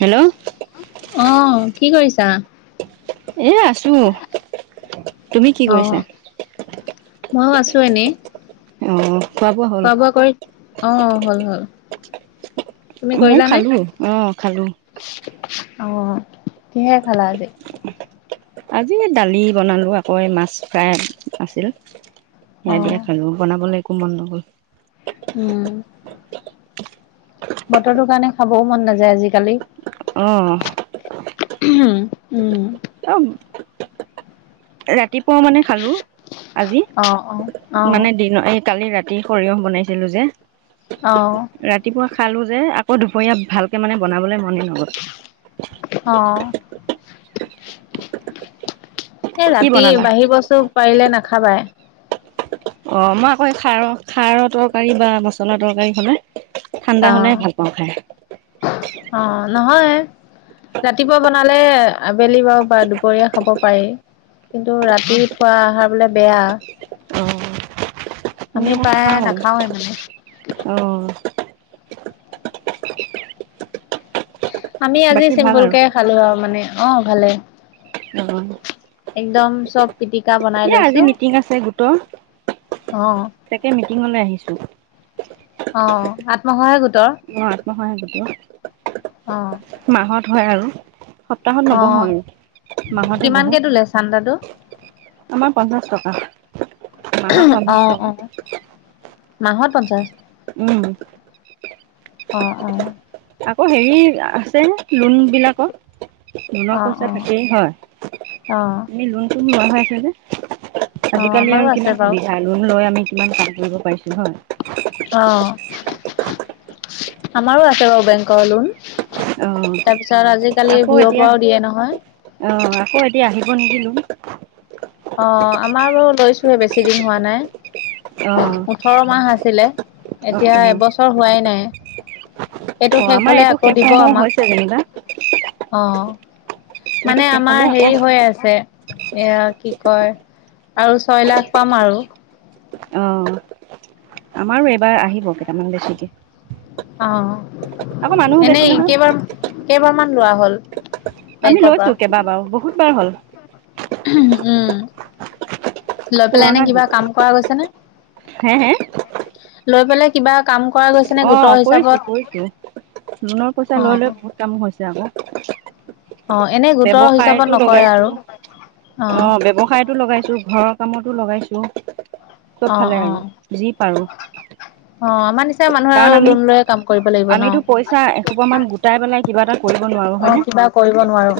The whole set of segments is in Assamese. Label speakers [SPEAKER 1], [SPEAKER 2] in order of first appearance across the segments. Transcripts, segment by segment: [SPEAKER 1] হেল্ল',
[SPEAKER 2] অ', কি কৰিছা?
[SPEAKER 1] এ আছোঁ।
[SPEAKER 2] অ, ময়ো আছোঁ এনেই।
[SPEAKER 1] অ'।
[SPEAKER 2] খোৱা বোৱা কৰি আহ হল, হল। তুমি
[SPEAKER 1] ময়
[SPEAKER 2] কৰিলানে?
[SPEAKER 1] খালোঁ অ, খালোঁ।
[SPEAKER 2] অ, কিহে খালা আজি?
[SPEAKER 1] আজি দালি বনালো আকৌ মাছ ফ্ৰাই আছিল সেয়া দিয়
[SPEAKER 2] অ'।
[SPEAKER 1] খালোঁ বনাবলৈ একো মন নগ'ল।
[SPEAKER 2] উম, বতৰটোৰ কাৰণে খাবও মন নাযায় আজিকালি।
[SPEAKER 1] অ,
[SPEAKER 2] উম, উম।
[SPEAKER 1] অ', ৰাতিপুৱা মানে খালো। আজি
[SPEAKER 2] অ', অ', অ',
[SPEAKER 1] মানে দিন এই কালি ৰাতি সৰিয়হ বনাইছিলো যে,
[SPEAKER 2] অ'।
[SPEAKER 1] ৰাতিপুৱা খালো যে আকৌ দুপৰীয়া ভালকে মানে বনাবলৈ মন নগল।
[SPEAKER 2] অ', এ,
[SPEAKER 1] কি
[SPEAKER 2] ৰাতি
[SPEAKER 1] বনালা
[SPEAKER 2] বাঢ়ি বস্তু পাৰিলে নাখাবায়।
[SPEAKER 1] অ', মই আকৌ খাৰৰ খাৰৰ তৰকাৰী বা মছলা তৰকাৰী হলে। ঠাণ্ডা হ'লে
[SPEAKER 2] অ',
[SPEAKER 1] ভাল পাওঁ খাই।
[SPEAKER 2] অ' নহয়। ৰাতিপুৱা বনালে আবেলি বাৰু বা দুপৰীয়া খাব পাৰি। কিন্তু ৰাতি খোৱা আহাৰ বোলে বেয়া।
[SPEAKER 1] অ
[SPEAKER 2] আমি
[SPEAKER 1] আকৌ
[SPEAKER 2] পায়ে
[SPEAKER 1] খাওঁ
[SPEAKER 2] নাখাওৱে মানে।
[SPEAKER 1] অ'।
[SPEAKER 2] আমি আজি
[SPEAKER 1] বাকী ভাল আৰু
[SPEAKER 2] চিম্পুলকে খালো আৰু মানে অ' ভালে
[SPEAKER 1] অ'
[SPEAKER 2] একদম চব পিটিকা বন
[SPEAKER 1] এ আজি মিটিং আছে গোটৰ
[SPEAKER 2] অ
[SPEAKER 1] তাকে মিটিঙলৈ আহিছোঁ।
[SPEAKER 2] অ', আত্মসহে গোট?
[SPEAKER 1] [inaudible]
[SPEAKER 2] অ
[SPEAKER 1] মাহত হয় আৰু। সপ্তাহত
[SPEAKER 2] অ
[SPEAKER 1] নবহো আৰু মাহতে বহো।
[SPEAKER 2] কিমানকে তোলে চান্দাটো
[SPEAKER 1] আমাৰ পঞ্চাশ টকা মাহত
[SPEAKER 2] অ
[SPEAKER 1] পঞ্চাশ টকা।
[SPEAKER 2] অ মাহত পঞ্চাছ?
[SPEAKER 1] উম,
[SPEAKER 2] অ, অ,
[SPEAKER 1] আকৌ হেৰি আছে লোন বিলাকৰ লোনৰ
[SPEAKER 2] অ
[SPEAKER 1] পইচা
[SPEAKER 2] অ
[SPEAKER 1] থাকেই হয়
[SPEAKER 2] অ
[SPEAKER 1] আুমি লোনটো লগন্ভাইছেনে।
[SPEAKER 2] অ
[SPEAKER 1] আজিকালি
[SPEAKER 2] আমাৰো
[SPEAKER 1] আৰু
[SPEAKER 2] আছে
[SPEAKER 1] কিমান
[SPEAKER 2] বাৰু
[SPEAKER 1] সুবিধা লোন লৈ আমি কিমান কাম কৰিব পাৰিছোঁ হয়।
[SPEAKER 2] অ', আমাৰো আছে বাৰু বেংকৰ লোন।
[SPEAKER 1] অ
[SPEAKER 2] তাৰপিছত আজিকালি
[SPEAKER 1] আকৌ
[SPEAKER 2] ভিয় ৰ
[SPEAKER 1] এতিয়া
[SPEAKER 2] পৰাও দিয়ে নহয়।
[SPEAKER 1] অ', আকৌ এতিয়া আহিব নিদিলো
[SPEAKER 2] অ', আমাৰ বাৰু লৈছোহে বেছি দিন হোৱা নাই।
[SPEAKER 1] অ
[SPEAKER 2] ওঠৰ মাহ আছিলে
[SPEAKER 1] অ
[SPEAKER 2] এতিয়া
[SPEAKER 1] অ
[SPEAKER 2] এবছৰ হোৱাই নাই। এইটো
[SPEAKER 1] অ
[SPEAKER 2] শেষ
[SPEAKER 1] আমাৰ
[SPEAKER 2] হ'লে
[SPEAKER 1] এইটো
[SPEAKER 2] আকৌ
[SPEAKER 1] শেষ হওঁ
[SPEAKER 2] দিব
[SPEAKER 1] হওঁ হৈছে
[SPEAKER 2] আমাক
[SPEAKER 1] যেনিবা
[SPEAKER 2] অ'।
[SPEAKER 1] এইটো
[SPEAKER 2] মানে
[SPEAKER 1] শেষ হলে
[SPEAKER 2] আমাৰ
[SPEAKER 1] আকৌ
[SPEAKER 2] হেৰি হৈ আছে। এয়া কি কয় আৰু ছয় লাখ পাম আৰু।
[SPEAKER 1] অ', আমাৰো এইবাৰ আহিব কেইটামান বেছিকে। আকৌ মানুহো
[SPEAKER 2] অ',
[SPEAKER 1] বেছি
[SPEAKER 2] এনেই
[SPEAKER 1] নহয়
[SPEAKER 2] কেইবাৰ কেইবাৰ মান লোৱা হ'ল?
[SPEAKER 1] আমি
[SPEAKER 2] বেংকৰ পৰা
[SPEAKER 1] লৈছো কেইবা বাৰু বহুত বাৰ হ'ল।
[SPEAKER 2] উম। লৈ পেলাই এনে
[SPEAKER 1] পুৰণা
[SPEAKER 2] কিবা
[SPEAKER 1] গোট
[SPEAKER 2] কাম কৰা গৈছে নে?
[SPEAKER 1] হে হে
[SPEAKER 2] লৈ পেলাই কিবা কাম কৰা গৈছে নে
[SPEAKER 1] অ',
[SPEAKER 2] গোটৰ
[SPEAKER 1] কৰিছো
[SPEAKER 2] হিচাপত
[SPEAKER 1] কৰিছো লোনৰ পইচা
[SPEAKER 2] অ
[SPEAKER 1] লৈ লৈ কাম হৈছে আকৌ।
[SPEAKER 2] অ এনেই গোটৰ হিচাপত
[SPEAKER 1] ব্যৱসায়তো
[SPEAKER 2] নকৰে আৰু
[SPEAKER 1] লগাইছো অ' ব্যৱসায়ত তো লগাইছো, ঘৰৰ কামতো লগাইছো চব
[SPEAKER 2] অ
[SPEAKER 1] ফালে
[SPEAKER 2] অ
[SPEAKER 1] আৰু যি পাৰো।
[SPEAKER 2] অ', আমাৰ নিচনা মানুহে আৰু লোন লৈয়ে কাম কৰিব লাগিব ন?
[SPEAKER 1] চা এসোপা মান গোটাই পেলাই কিবা এটা কৰিব নোৱাৰো হয়
[SPEAKER 2] অ
[SPEAKER 1] নে,
[SPEAKER 2] কিবা কৰিব নোৱাৰো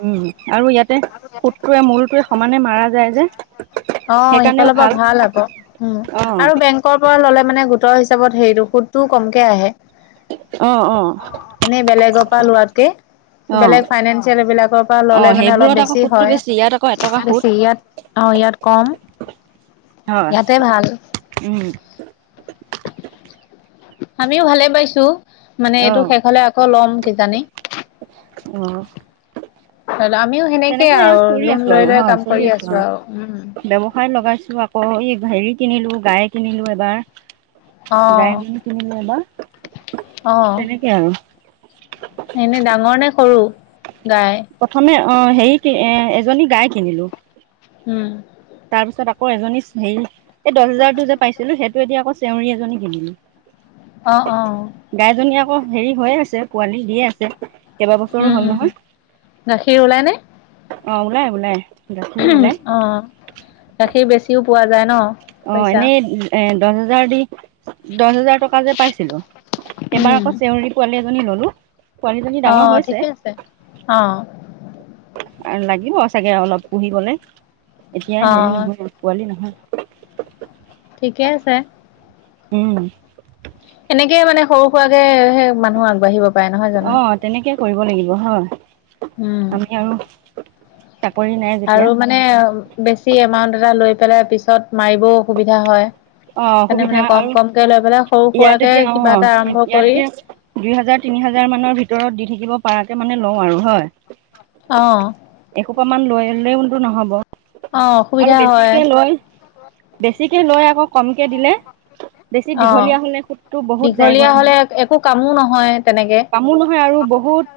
[SPEAKER 1] উম। আৰু ইয়াতে
[SPEAKER 2] [inaudible]
[SPEAKER 1] সূতটোৱে মূলটোৱে সমানে মাৰা যায় যে।
[SPEAKER 2] অ', সিফালৰ পৰা ভাল আকৌ
[SPEAKER 1] অঁ
[SPEAKER 2] আৰু বেং পৰা ল'লে মানে গোটৰ হিচাপত হেৰি সুতটোও কমকে আহে।
[SPEAKER 1] অ', অ'।
[SPEAKER 2] এনেই বেলেগৰ পৰা লোৱাতকে।
[SPEAKER 1] অঁ
[SPEAKER 2] বেলেগ ফাইনেন্ঞ্চিয়েল এইবলাকৰ পৰা
[SPEAKER 1] অ
[SPEAKER 2] ল'লে মানে অলপ
[SPEAKER 1] সেইবোৰত আকৌ
[SPEAKER 2] বেছি
[SPEAKER 1] সুতটো
[SPEAKER 2] হয়।
[SPEAKER 1] ইয়াত আকৌ এটকা সুত
[SPEAKER 2] আছে ইয়াত অ' ইয়াত কম
[SPEAKER 1] হয়
[SPEAKER 2] ইয়াতে ভাল।
[SPEAKER 1] উম
[SPEAKER 2] আমিও ভালে পাইছো মানে
[SPEAKER 1] অ
[SPEAKER 2] এইটো শেষ হ'লে আকৌ লম কিজানি।
[SPEAKER 1] উম।
[SPEAKER 2] আমিও সেনেকে
[SPEAKER 1] তেনেকে
[SPEAKER 2] আৰু
[SPEAKER 1] কৰি
[SPEAKER 2] লোন
[SPEAKER 1] আছো
[SPEAKER 2] লৈ
[SPEAKER 1] আৰু
[SPEAKER 2] লৈ কাম
[SPEAKER 1] হয়
[SPEAKER 2] কৰি
[SPEAKER 1] চলি আছো
[SPEAKER 2] উম
[SPEAKER 1] আৰু ব্যৱ খাই লগাইছো আকৌ এই হেৰি কিনিলো গাই কিনিলো এবাৰ। গাই
[SPEAKER 2] অ
[SPEAKER 1] কিনিলে এবাৰ তেনেকে আৰু।
[SPEAKER 2] এনেই ডাঙৰ নে সৰু গাই?
[SPEAKER 1] প্ৰথমে অ' হেৰি এ এজনী গাই কিনিলো।
[SPEAKER 2] উম।
[SPEAKER 1] তাৰপিছত আকৌ এজনী হেৰি এই দহ হাজাৰটো যে পাইছিলো সেইটো এতি আকৌ চেউৰৰি এজনী কিনিলো।
[SPEAKER 2] অ', অ'।
[SPEAKER 1] গাইজনী আকৌ হেৰি হৈয়ে আছে পোৱালি দিয়ে আছে। কেইবা বছৰো
[SPEAKER 2] উম
[SPEAKER 1] হ'ল
[SPEAKER 2] উম
[SPEAKER 1] নহয়
[SPEAKER 2] গাখীৰ ওলাই নে
[SPEAKER 1] অ' ওলাই ওলাই। গাখীৰো ওলাই
[SPEAKER 2] অ', গাখীৰ বেছিও পোৱা যায় ন।
[SPEAKER 1] অ',
[SPEAKER 2] পইচা
[SPEAKER 1] এনেই এ দহ হাজাৰ দি দহ হাজাৰ টকা যে পাইছিলো। সেইবাৰ
[SPEAKER 2] উম
[SPEAKER 1] আকৌ চেউৰী পোৱালি এজনী ল'লো। পোৱালীজনী
[SPEAKER 2] অ
[SPEAKER 1] ডাঙৰ হৈছে।
[SPEAKER 2] ঠিকে আছে অ
[SPEAKER 1] আৰু লাগিব চাগে অলপ পুহিবলে এতিয়া
[SPEAKER 2] অ
[SPEAKER 1] হেৰি নহয় পোৱালি নহয়।
[SPEAKER 2] ঠিকে আছে।
[SPEAKER 1] উম।
[SPEAKER 2] সেনেকে মানে সৰু সুৰাকেে মানুহ আগবাঢ়িব পাৰে নহয় জানো?
[SPEAKER 1] তেনেকৈ কৰিব লাগিব হয়।
[SPEAKER 2] উম।
[SPEAKER 1] আমি আৰু চাকৰি নাই
[SPEAKER 2] আৰু
[SPEAKER 1] যেতিয়া।
[SPEAKER 2] মানে বেছি এমাউন্ট এটা লৈ পেলাই পিছত মাৰিবও অসুবিধা হয়।
[SPEAKER 1] অঁ
[SPEAKER 2] সেইকাৰণে
[SPEAKER 1] অসুবিধা
[SPEAKER 2] মানে কম
[SPEAKER 1] আৰু
[SPEAKER 2] কমকে লৈ পেলাই সৰু
[SPEAKER 1] ইয়াত
[SPEAKER 2] সুৰাকে
[SPEAKER 1] এতিয়া
[SPEAKER 2] কিবা এটা
[SPEAKER 1] অঁ
[SPEAKER 2] আৰম্ভ
[SPEAKER 1] ইয়াত
[SPEAKER 2] কৰি
[SPEAKER 1] এতিয়া দুই হাজাৰ তিনি হাজাৰ মানৰ ভিতৰত দি থাকিব পৰাাৰকে মানে লওঁ আৰু হয়।
[SPEAKER 2] অঁ'।
[SPEAKER 1] এসোপ মান লৈ ললেও তো নহ'ব।
[SPEAKER 2] অ
[SPEAKER 1] আৰু
[SPEAKER 2] অসুবিধা হয়
[SPEAKER 1] বেছিকে লৈ বেছিকে লৈ আকৌ কমকে দিলে বেছি
[SPEAKER 2] অ
[SPEAKER 1] দীঘলীয়া হলে সুতটো বহুত
[SPEAKER 2] দীঘলীয়া
[SPEAKER 1] যায়গৈ
[SPEAKER 2] হলে
[SPEAKER 1] নহয়
[SPEAKER 2] একো কামো নহয় তেনেকে
[SPEAKER 1] কামো নহয় আৰু বহুত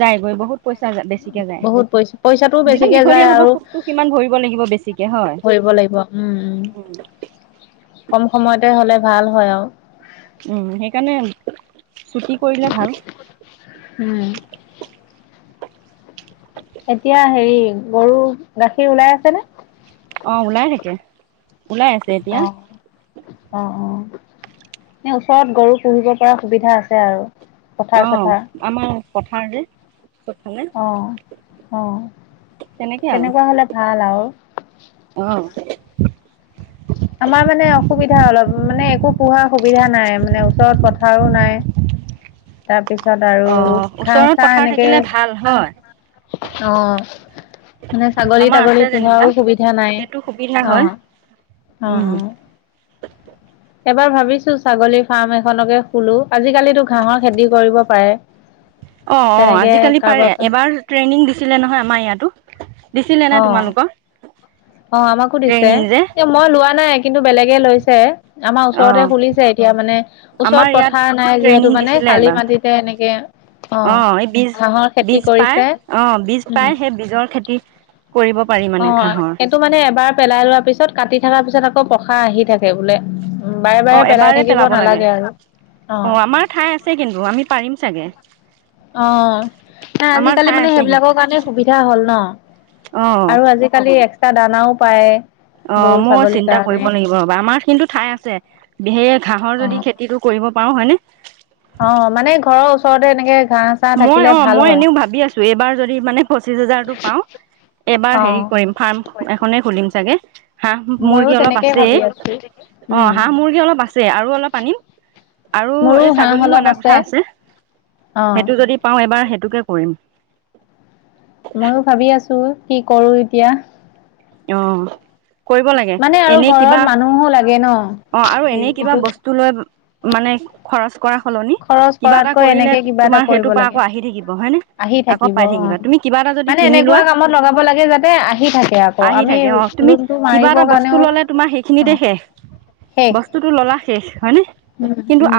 [SPEAKER 1] যায়গৈ বহুত পইচা বেছিকে যায়
[SPEAKER 2] বহুত পইচা পইচাটোও
[SPEAKER 1] যিমান
[SPEAKER 2] বেছিকে
[SPEAKER 1] দীঘলীয়া হ'ব সুতটো সিমান ভৰিব লাগিব বেছি।
[SPEAKER 2] ধৰিব লাগিব উম, উম, কম সময়তে হলে ভাল হয় আৰু।
[SPEAKER 1] উম, সেইকাৰণে ছুটি কৰিলে ভাল।
[SPEAKER 2] উম।
[SPEAKER 1] [inaudible]
[SPEAKER 2] এতিয়া হেৰি গৰু গাখীৰ ওলাই আছে নে?
[SPEAKER 1] অ', ওলাই থাকে ওলাই আছে। এতিয়া
[SPEAKER 2] অ'। অ', অ', এ ওচৰত গৰু পুহিব পৰা সুবিধা আছে আৰু।
[SPEAKER 1] অ
[SPEAKER 2] পথাৰ চথাৰ
[SPEAKER 1] আমাৰ পথাৰ যে চবফালে
[SPEAKER 2] আহ আহ।
[SPEAKER 1] তেনেকে আৰু
[SPEAKER 2] তেনেকুৱা হ'লে ভাল আৰু।
[SPEAKER 1] অ'।
[SPEAKER 2] আমাৰ মানে অসুবিধা অলপ মানে একো পোহাৰ সুবিধা নাই মানে ওচৰত পথাৰো নাই। তাৰপিছত আৰু
[SPEAKER 1] অ
[SPEAKER 2] ঘাঁহ
[SPEAKER 1] ওচৰত
[SPEAKER 2] চাহ
[SPEAKER 1] পথাৰ
[SPEAKER 2] এনেকে
[SPEAKER 1] থাকিলে ভাল হয়।
[SPEAKER 2] অ'। মানে ছাগলী
[SPEAKER 1] আমাৰ
[SPEAKER 2] তাগলী
[SPEAKER 1] আছে যেনিবা
[SPEAKER 2] পোহাও সুবিধা নাই
[SPEAKER 1] সেইটো সুবিধা হয়
[SPEAKER 2] অ', অ',
[SPEAKER 1] উম
[SPEAKER 2] অ'। এবাৰ ভাবিছো ছাগলীৰ ফাৰ্ম এখনকে খুলো আজিকালিতো ঘাঁহৰ খেতি কৰিব পাৰে। [inaudible]
[SPEAKER 1] অ', অ',
[SPEAKER 2] তেনেকে
[SPEAKER 1] আজিকালি পাৰে
[SPEAKER 2] কাৰোবাৰ পৰা
[SPEAKER 1] এবাৰ ট্ৰেইনিং দিছিলে নহয় আমাৰ ইয়াতো। দিছিলে নে
[SPEAKER 2] অ',
[SPEAKER 1] তোমালোকক
[SPEAKER 2] অ', আমাকো দিছে
[SPEAKER 1] ট্ৰেইনিং যে
[SPEAKER 2] এ মই লোৱা নাই কিন্তু বেলেগে লৈছে। আমাৰ
[SPEAKER 1] অ
[SPEAKER 2] ওচৰতে খুলিছে এতিয়া মানে ওচৰত
[SPEAKER 1] আমাৰ ইয়াত
[SPEAKER 2] পথাৰ নাই যিহেতু
[SPEAKER 1] ট্ৰেইনিং
[SPEAKER 2] মানে
[SPEAKER 1] দিছিলে
[SPEAKER 2] শালি
[SPEAKER 1] এবাৰ
[SPEAKER 2] মাটিতে এনেকে
[SPEAKER 1] অ', এই বীজ
[SPEAKER 2] ঘাঁহৰ খেতি
[SPEAKER 1] বীজ পাই
[SPEAKER 2] কৰিছে
[SPEAKER 1] অ', বীজ
[SPEAKER 2] উম,
[SPEAKER 1] পাই সেই বীজৰ খেতি কৰিব পাৰি। মানে
[SPEAKER 2] অ',
[SPEAKER 1] ঘাঁহৰ
[SPEAKER 2] সেইটো মানে এবাৰ পেলাই লোৱাৰ পিছত কাটি থকাৰ পিছত আকৌ পসা আহি থাকে বোলে। বাৰে
[SPEAKER 1] অ',
[SPEAKER 2] বাৰে পেলাই
[SPEAKER 1] এবাৰে
[SPEAKER 2] থাকিব
[SPEAKER 1] পেলাব লাগে
[SPEAKER 2] নালাগে আৰু অ'।
[SPEAKER 1] আমাৰ খাই আছে কিন্তু আমি পাৰিম চাগে।
[SPEAKER 2] অ', নাই
[SPEAKER 1] আমাৰ
[SPEAKER 2] আজিকালি
[SPEAKER 1] ঠাই
[SPEAKER 2] মানে
[SPEAKER 1] আছে কিন্তু
[SPEAKER 2] সেইবিলাকৰ কাৰণে সুবিধা হ'ল
[SPEAKER 1] অ',
[SPEAKER 2] ন' আৰু আজি খালি এক্সট্ৰা দানাও পায়।
[SPEAKER 1] অ',
[SPEAKER 2] গৰু
[SPEAKER 1] মই
[SPEAKER 2] ছাগলীৰ
[SPEAKER 1] চিন্তা
[SPEAKER 2] কাৰণে
[SPEAKER 1] কৰিব লাগিব ৰ'বা আমাৰ কিন্তু ঠাই আছে ধেৰ ঘাঁহৰ যদি
[SPEAKER 2] অ'।
[SPEAKER 1] খেতি টো কৰিব পাৰো হয়নে।
[SPEAKER 2] অ', মানে ঘৰৰ ওচৰতে এনেকে ঘাহ
[SPEAKER 1] মই অ', মই এনেও ভাবি আছো এইবাৰ যদি মানে পঁচিশ হাজাৰতটো পাও এইবাৰ হেৰি
[SPEAKER 2] অ',
[SPEAKER 1] কৰিম। ফাৰ্ম এখনে খুলিম চাগে হাঁহ
[SPEAKER 2] ময়ো
[SPEAKER 1] মুৰ্গী অলপ
[SPEAKER 2] তেনেকেই ভাবি
[SPEAKER 1] আছেই।
[SPEAKER 2] আছো। উম,
[SPEAKER 1] অ', হাঁহ মুৰ্গী অলপ আছে আৰু অলপ আনিম আৰু
[SPEAKER 2] মোৰো
[SPEAKER 1] এই
[SPEAKER 2] হাঁহ
[SPEAKER 1] ছাগলীও
[SPEAKER 2] অলপ
[SPEAKER 1] অনাৰ কথা আছে।
[SPEAKER 2] অ'।
[SPEAKER 1] সেইটো যদি পাও এবাৰ সেইটোকে কৰিম।
[SPEAKER 2] ময়ও ভাবি আছো কি কৰো এতিয়া।
[SPEAKER 1] অ', কৰিব লাগে
[SPEAKER 2] মানে আৰু
[SPEAKER 1] এনে কিবা
[SPEAKER 2] ঘৰত মানুহো লাগে ন।
[SPEAKER 1] অ', আৰু এনে কিবা
[SPEAKER 2] ইটো
[SPEAKER 1] বস্তু তোলৈ মানে খৰচ কৰা সলনি
[SPEAKER 2] খৰচ
[SPEAKER 1] কিবা এটা
[SPEAKER 2] কৰাতকৈ
[SPEAKER 1] কৰিলে
[SPEAKER 2] এনেকে কিবা এটা
[SPEAKER 1] তোমাৰ
[SPEAKER 2] কৰিব
[SPEAKER 1] সেইটোৰ পৰা
[SPEAKER 2] লাগে।
[SPEAKER 1] আকৌ আহি থাকিব হয় নে।
[SPEAKER 2] আহি থাকিব অ' মানে এনেকুৱা
[SPEAKER 1] লোৱা
[SPEAKER 2] কামত লগাব লাগে যাতে আহি থাকে আৰু অ
[SPEAKER 1] আহি
[SPEAKER 2] 'আমি
[SPEAKER 1] থাকে অ' তুমি
[SPEAKER 2] লোনটো
[SPEAKER 1] কিবা এটা
[SPEAKER 2] মাৰিবৰ
[SPEAKER 1] বস্তু
[SPEAKER 2] কাৰণেও
[SPEAKER 1] ল'লে তোমাৰ সেইখিনিতে
[SPEAKER 2] অ'
[SPEAKER 1] শেষ
[SPEAKER 2] শেষ
[SPEAKER 1] বস্তুটো ল'লা শেষ হয়নেে।
[SPEAKER 2] উম, উম,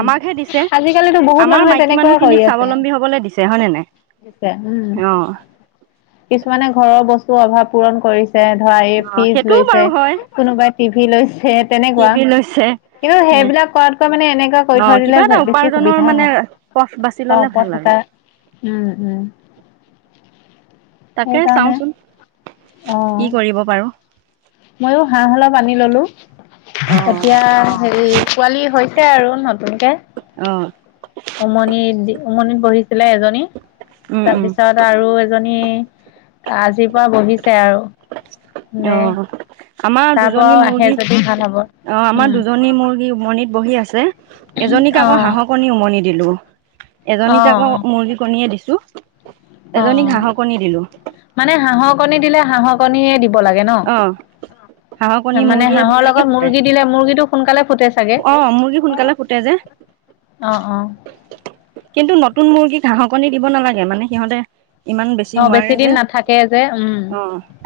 [SPEAKER 2] আজিকালিতো বহুত
[SPEAKER 1] আমাৰ
[SPEAKER 2] মানুহে
[SPEAKER 1] মাইকী
[SPEAKER 2] তেনেকুৱাই কৰি
[SPEAKER 1] মানুহখিনিক
[SPEAKER 2] আছে।
[SPEAKER 1] স্বাৱলম্বী হ'বলৈ দিছে হয়নে নাই
[SPEAKER 2] উম
[SPEAKER 1] অ'
[SPEAKER 2] কিছুমানে ঘৰৰ বস্তুৰ অভাৱ পূৰণ কৰিছে। ধৰা এই
[SPEAKER 1] অ'
[SPEAKER 2] ফিজ
[SPEAKER 1] সেইটোও
[SPEAKER 2] লৈছে।
[SPEAKER 1] বাৰু হয়
[SPEAKER 2] কোনোবাই টিভি লৈছে তেনেকুৱা।
[SPEAKER 1] ছে
[SPEAKER 2] কিন্তু সেইবিলাক কৰাত মানে এনেকুৱা কৰি থৈ দিলে
[SPEAKER 1] কিবা এটা
[SPEAKER 2] বেছি
[SPEAKER 1] উপাৰ্জনৰ
[SPEAKER 2] সুবিধা
[SPEAKER 1] মানে
[SPEAKER 2] হয়
[SPEAKER 1] পথ বাছি
[SPEAKER 2] অ
[SPEAKER 1] ললে ভাল
[SPEAKER 2] পথ
[SPEAKER 1] আৰু
[SPEAKER 2] এতাৰ উম, উম।
[SPEAKER 1] তাকে
[SPEAKER 2] সেইকাৰণে অ'
[SPEAKER 1] দিব পাৰো।
[SPEAKER 2] মইও হাঁহ হলপ আনি ললো
[SPEAKER 1] অ
[SPEAKER 2] এতিয়া হেৰি পোৱালি হৈছে। আৰু নতুনকে
[SPEAKER 1] অ'
[SPEAKER 2] উমনিত উমনিত বহিছিলে এজনী
[SPEAKER 1] উম উম
[SPEAKER 2] তাৰপিছত আৰু জনী আজিৰ পৰা বহিছে আৰু নে
[SPEAKER 1] অ' আমাৰ
[SPEAKER 2] তাৰ
[SPEAKER 1] দুজনী
[SPEAKER 2] পৰাও আহে
[SPEAKER 1] মুৰ্গী
[SPEAKER 2] যদি ভাল হ'ব
[SPEAKER 1] অ আমাৰ
[SPEAKER 2] উম
[SPEAKER 1] দুজনী মুৰ্গী উমনিত বহি আছে। এজনীক
[SPEAKER 2] অ
[SPEAKER 1] আকৌ হাঁহৰ কণী উমনি দিলো।
[SPEAKER 2] অ
[SPEAKER 1] এজনীক আকৌ মুৰ্গী কণীয়ে দিছো।
[SPEAKER 2] অ
[SPEAKER 1] এজনীক হাঁহৰ কণী দিলো।
[SPEAKER 2] মানে হাঁহৰ কণী দিলে হাঁহৰ কণীয়ে দিব লাগে
[SPEAKER 1] অ হাঁহৰ কণী
[SPEAKER 2] ন। মানে
[SPEAKER 1] মুৰ্গীয়ে
[SPEAKER 2] হাঁহৰ
[SPEAKER 1] ধুনীয়াকে
[SPEAKER 2] লগত
[SPEAKER 1] ফুটাই
[SPEAKER 2] মুৰ্গী দিলে মুৰ্গীটো সোনকালে ফুটে চাগে।
[SPEAKER 1] অ মুৰ্গী সোনকালে ফুটে যে
[SPEAKER 2] অ 'অ'
[SPEAKER 1] কিন্তু নতুন মুৰ্গীক হা'হৰ কণী দিব নালাগে। মানে সিহঁতে ইমান বেছি
[SPEAKER 2] অ
[SPEAKER 1] নোৱাৰে
[SPEAKER 2] দিন
[SPEAKER 1] যে
[SPEAKER 2] নাথাকে যে উম
[SPEAKER 1] অঁ।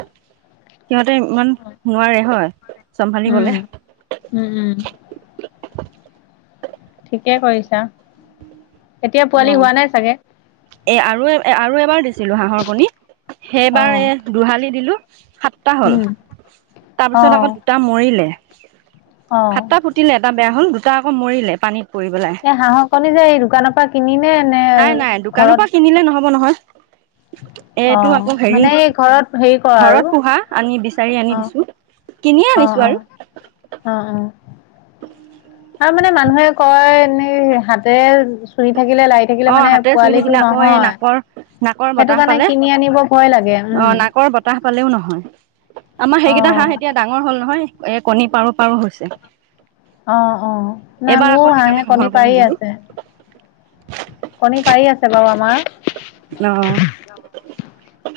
[SPEAKER 1] সিহঁতে ইমান নোৱাৰে হয়। চম্ভালিবলে
[SPEAKER 2] উম, উম, উম। ঠিকে কৰিছা। এতিয়া পোৱালি
[SPEAKER 1] অ'
[SPEAKER 2] হোৱা নাই চাগে
[SPEAKER 1] এ আৰু এ আৰু এবাৰ দিছিলো হাঁহৰ কণী সেইবাৰ
[SPEAKER 2] অ',
[SPEAKER 1] এ দোহালি দিলো সাতটা হল
[SPEAKER 2] উম,
[SPEAKER 1] তাৰপিছত আকৌ
[SPEAKER 2] অ',
[SPEAKER 1] দুটা মৰিলে।
[SPEAKER 2] অ',
[SPEAKER 1] সাতটা ফুতিলে এটা বেয়া হল দুটা আকৌ মৰিলে পানীত পৰি পেলাই।
[SPEAKER 2] হাঁহৰ কণী যে এই দোকানৰ পৰা কিনিহে আনে
[SPEAKER 1] নাই
[SPEAKER 2] আৰু
[SPEAKER 1] নাই দোকানৰ পৰা
[SPEAKER 2] ঘৰত
[SPEAKER 1] কিনিলে নহ'ব নহয় এইটো
[SPEAKER 2] অ',
[SPEAKER 1] আকৌ হেৰি
[SPEAKER 2] মানে এই ঘৰত হেৰি কৰা আৰু
[SPEAKER 1] ঘৰত পোহা আনি বিচাৰি আনি
[SPEAKER 2] অ',
[SPEAKER 1] দিছো কিনিয়ে
[SPEAKER 2] অ
[SPEAKER 1] আনিছো
[SPEAKER 2] অ
[SPEAKER 1] আৰু
[SPEAKER 2] অ অ আৰু মানে মানুহে কয় এনেই হাতে চুহি থাকিলে লাইট থাকিলে
[SPEAKER 1] অ
[SPEAKER 2] মানে
[SPEAKER 1] হাতেৰে চুই থাকিলে
[SPEAKER 2] পোৱালিটো
[SPEAKER 1] আকৌ এই
[SPEAKER 2] নহয়
[SPEAKER 1] নাকৰ নাকৰ
[SPEAKER 2] সেইটো
[SPEAKER 1] বতাহ
[SPEAKER 2] কাৰণে
[SPEAKER 1] পালে
[SPEAKER 2] কিনি আনিব ভয় লাগে উম
[SPEAKER 1] কতাহ পালেও নহয় আমাৰ সেইকেইটা
[SPEAKER 2] অ',
[SPEAKER 1] হাঁহ এতিয়া ডাঙৰ হল নহয় এ কণী পাৰো পাৰো হৈছে
[SPEAKER 2] অ অ নাই
[SPEAKER 1] এইবাৰ আকৌ
[SPEAKER 2] মোৰো হাঁহে
[SPEAKER 1] সেইকাৰণে গ্ৰহণ
[SPEAKER 2] কণী
[SPEAKER 1] কৰি
[SPEAKER 2] পাৰি
[SPEAKER 1] দিলো
[SPEAKER 2] আছে কণী পাৰি আছে বাৰু আমাৰ
[SPEAKER 1] অ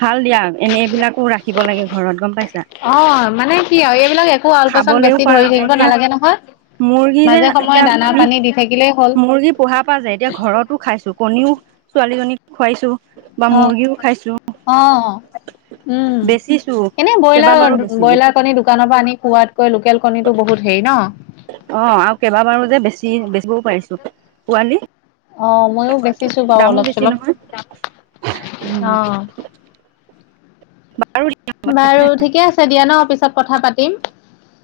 [SPEAKER 1] ভাল দিয়া এনে এইবিলাকো ৰাখিব লাগে ঘৰত গম পাইছা
[SPEAKER 2] অ', মানে কি আৰু এইবিলাক একো আল পৈচান
[SPEAKER 1] খাবলৈও
[SPEAKER 2] বেছি
[SPEAKER 1] পৰা
[SPEAKER 2] ধৰি
[SPEAKER 1] যায়
[SPEAKER 2] থাকিব
[SPEAKER 1] এতিয়া
[SPEAKER 2] নালাগে নহয়
[SPEAKER 1] মুৰ্গী যে
[SPEAKER 2] মাজে সময়ে
[SPEAKER 1] এতিয়া
[SPEAKER 2] দানা
[SPEAKER 1] আমি
[SPEAKER 2] পানী দি থাকিলেই হ'ল।
[SPEAKER 1] মুৰ্গী পোহা পা যে এতিয়া ঘৰতো খাইছো কণীও ছোৱালীজনীক খোৱাইছো বা
[SPEAKER 2] অ',
[SPEAKER 1] মুৰ্গীও খাইছো
[SPEAKER 2] অ উম
[SPEAKER 1] বেচিছো
[SPEAKER 2] এনেই
[SPEAKER 1] কেইবাবাৰো
[SPEAKER 2] ব্ৰইলাৰ
[SPEAKER 1] বেচিলো
[SPEAKER 2] ব্ৰইলাৰ কণী দোকানৰ পৰা আনি খোৱাতকৈ লোকেল কণীো বহুত হেৰি ন
[SPEAKER 1] অ আৰু কেইবাবাৰো যে বেছি বেচিবও পাৰিছো পোৱালি
[SPEAKER 2] অ ময়ো বেচিছো বাৰু
[SPEAKER 1] দামো
[SPEAKER 2] অলপ
[SPEAKER 1] বেছি নহয় উম
[SPEAKER 2] চলপ অ
[SPEAKER 1] বাৰু [unintelligible]
[SPEAKER 2] বাৰু ঠিকে আছে দিয়া ন, পিছত কথা পাতিম।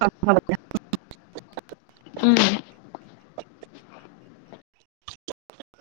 [SPEAKER 1] আগ [unintelligible]
[SPEAKER 2] উম।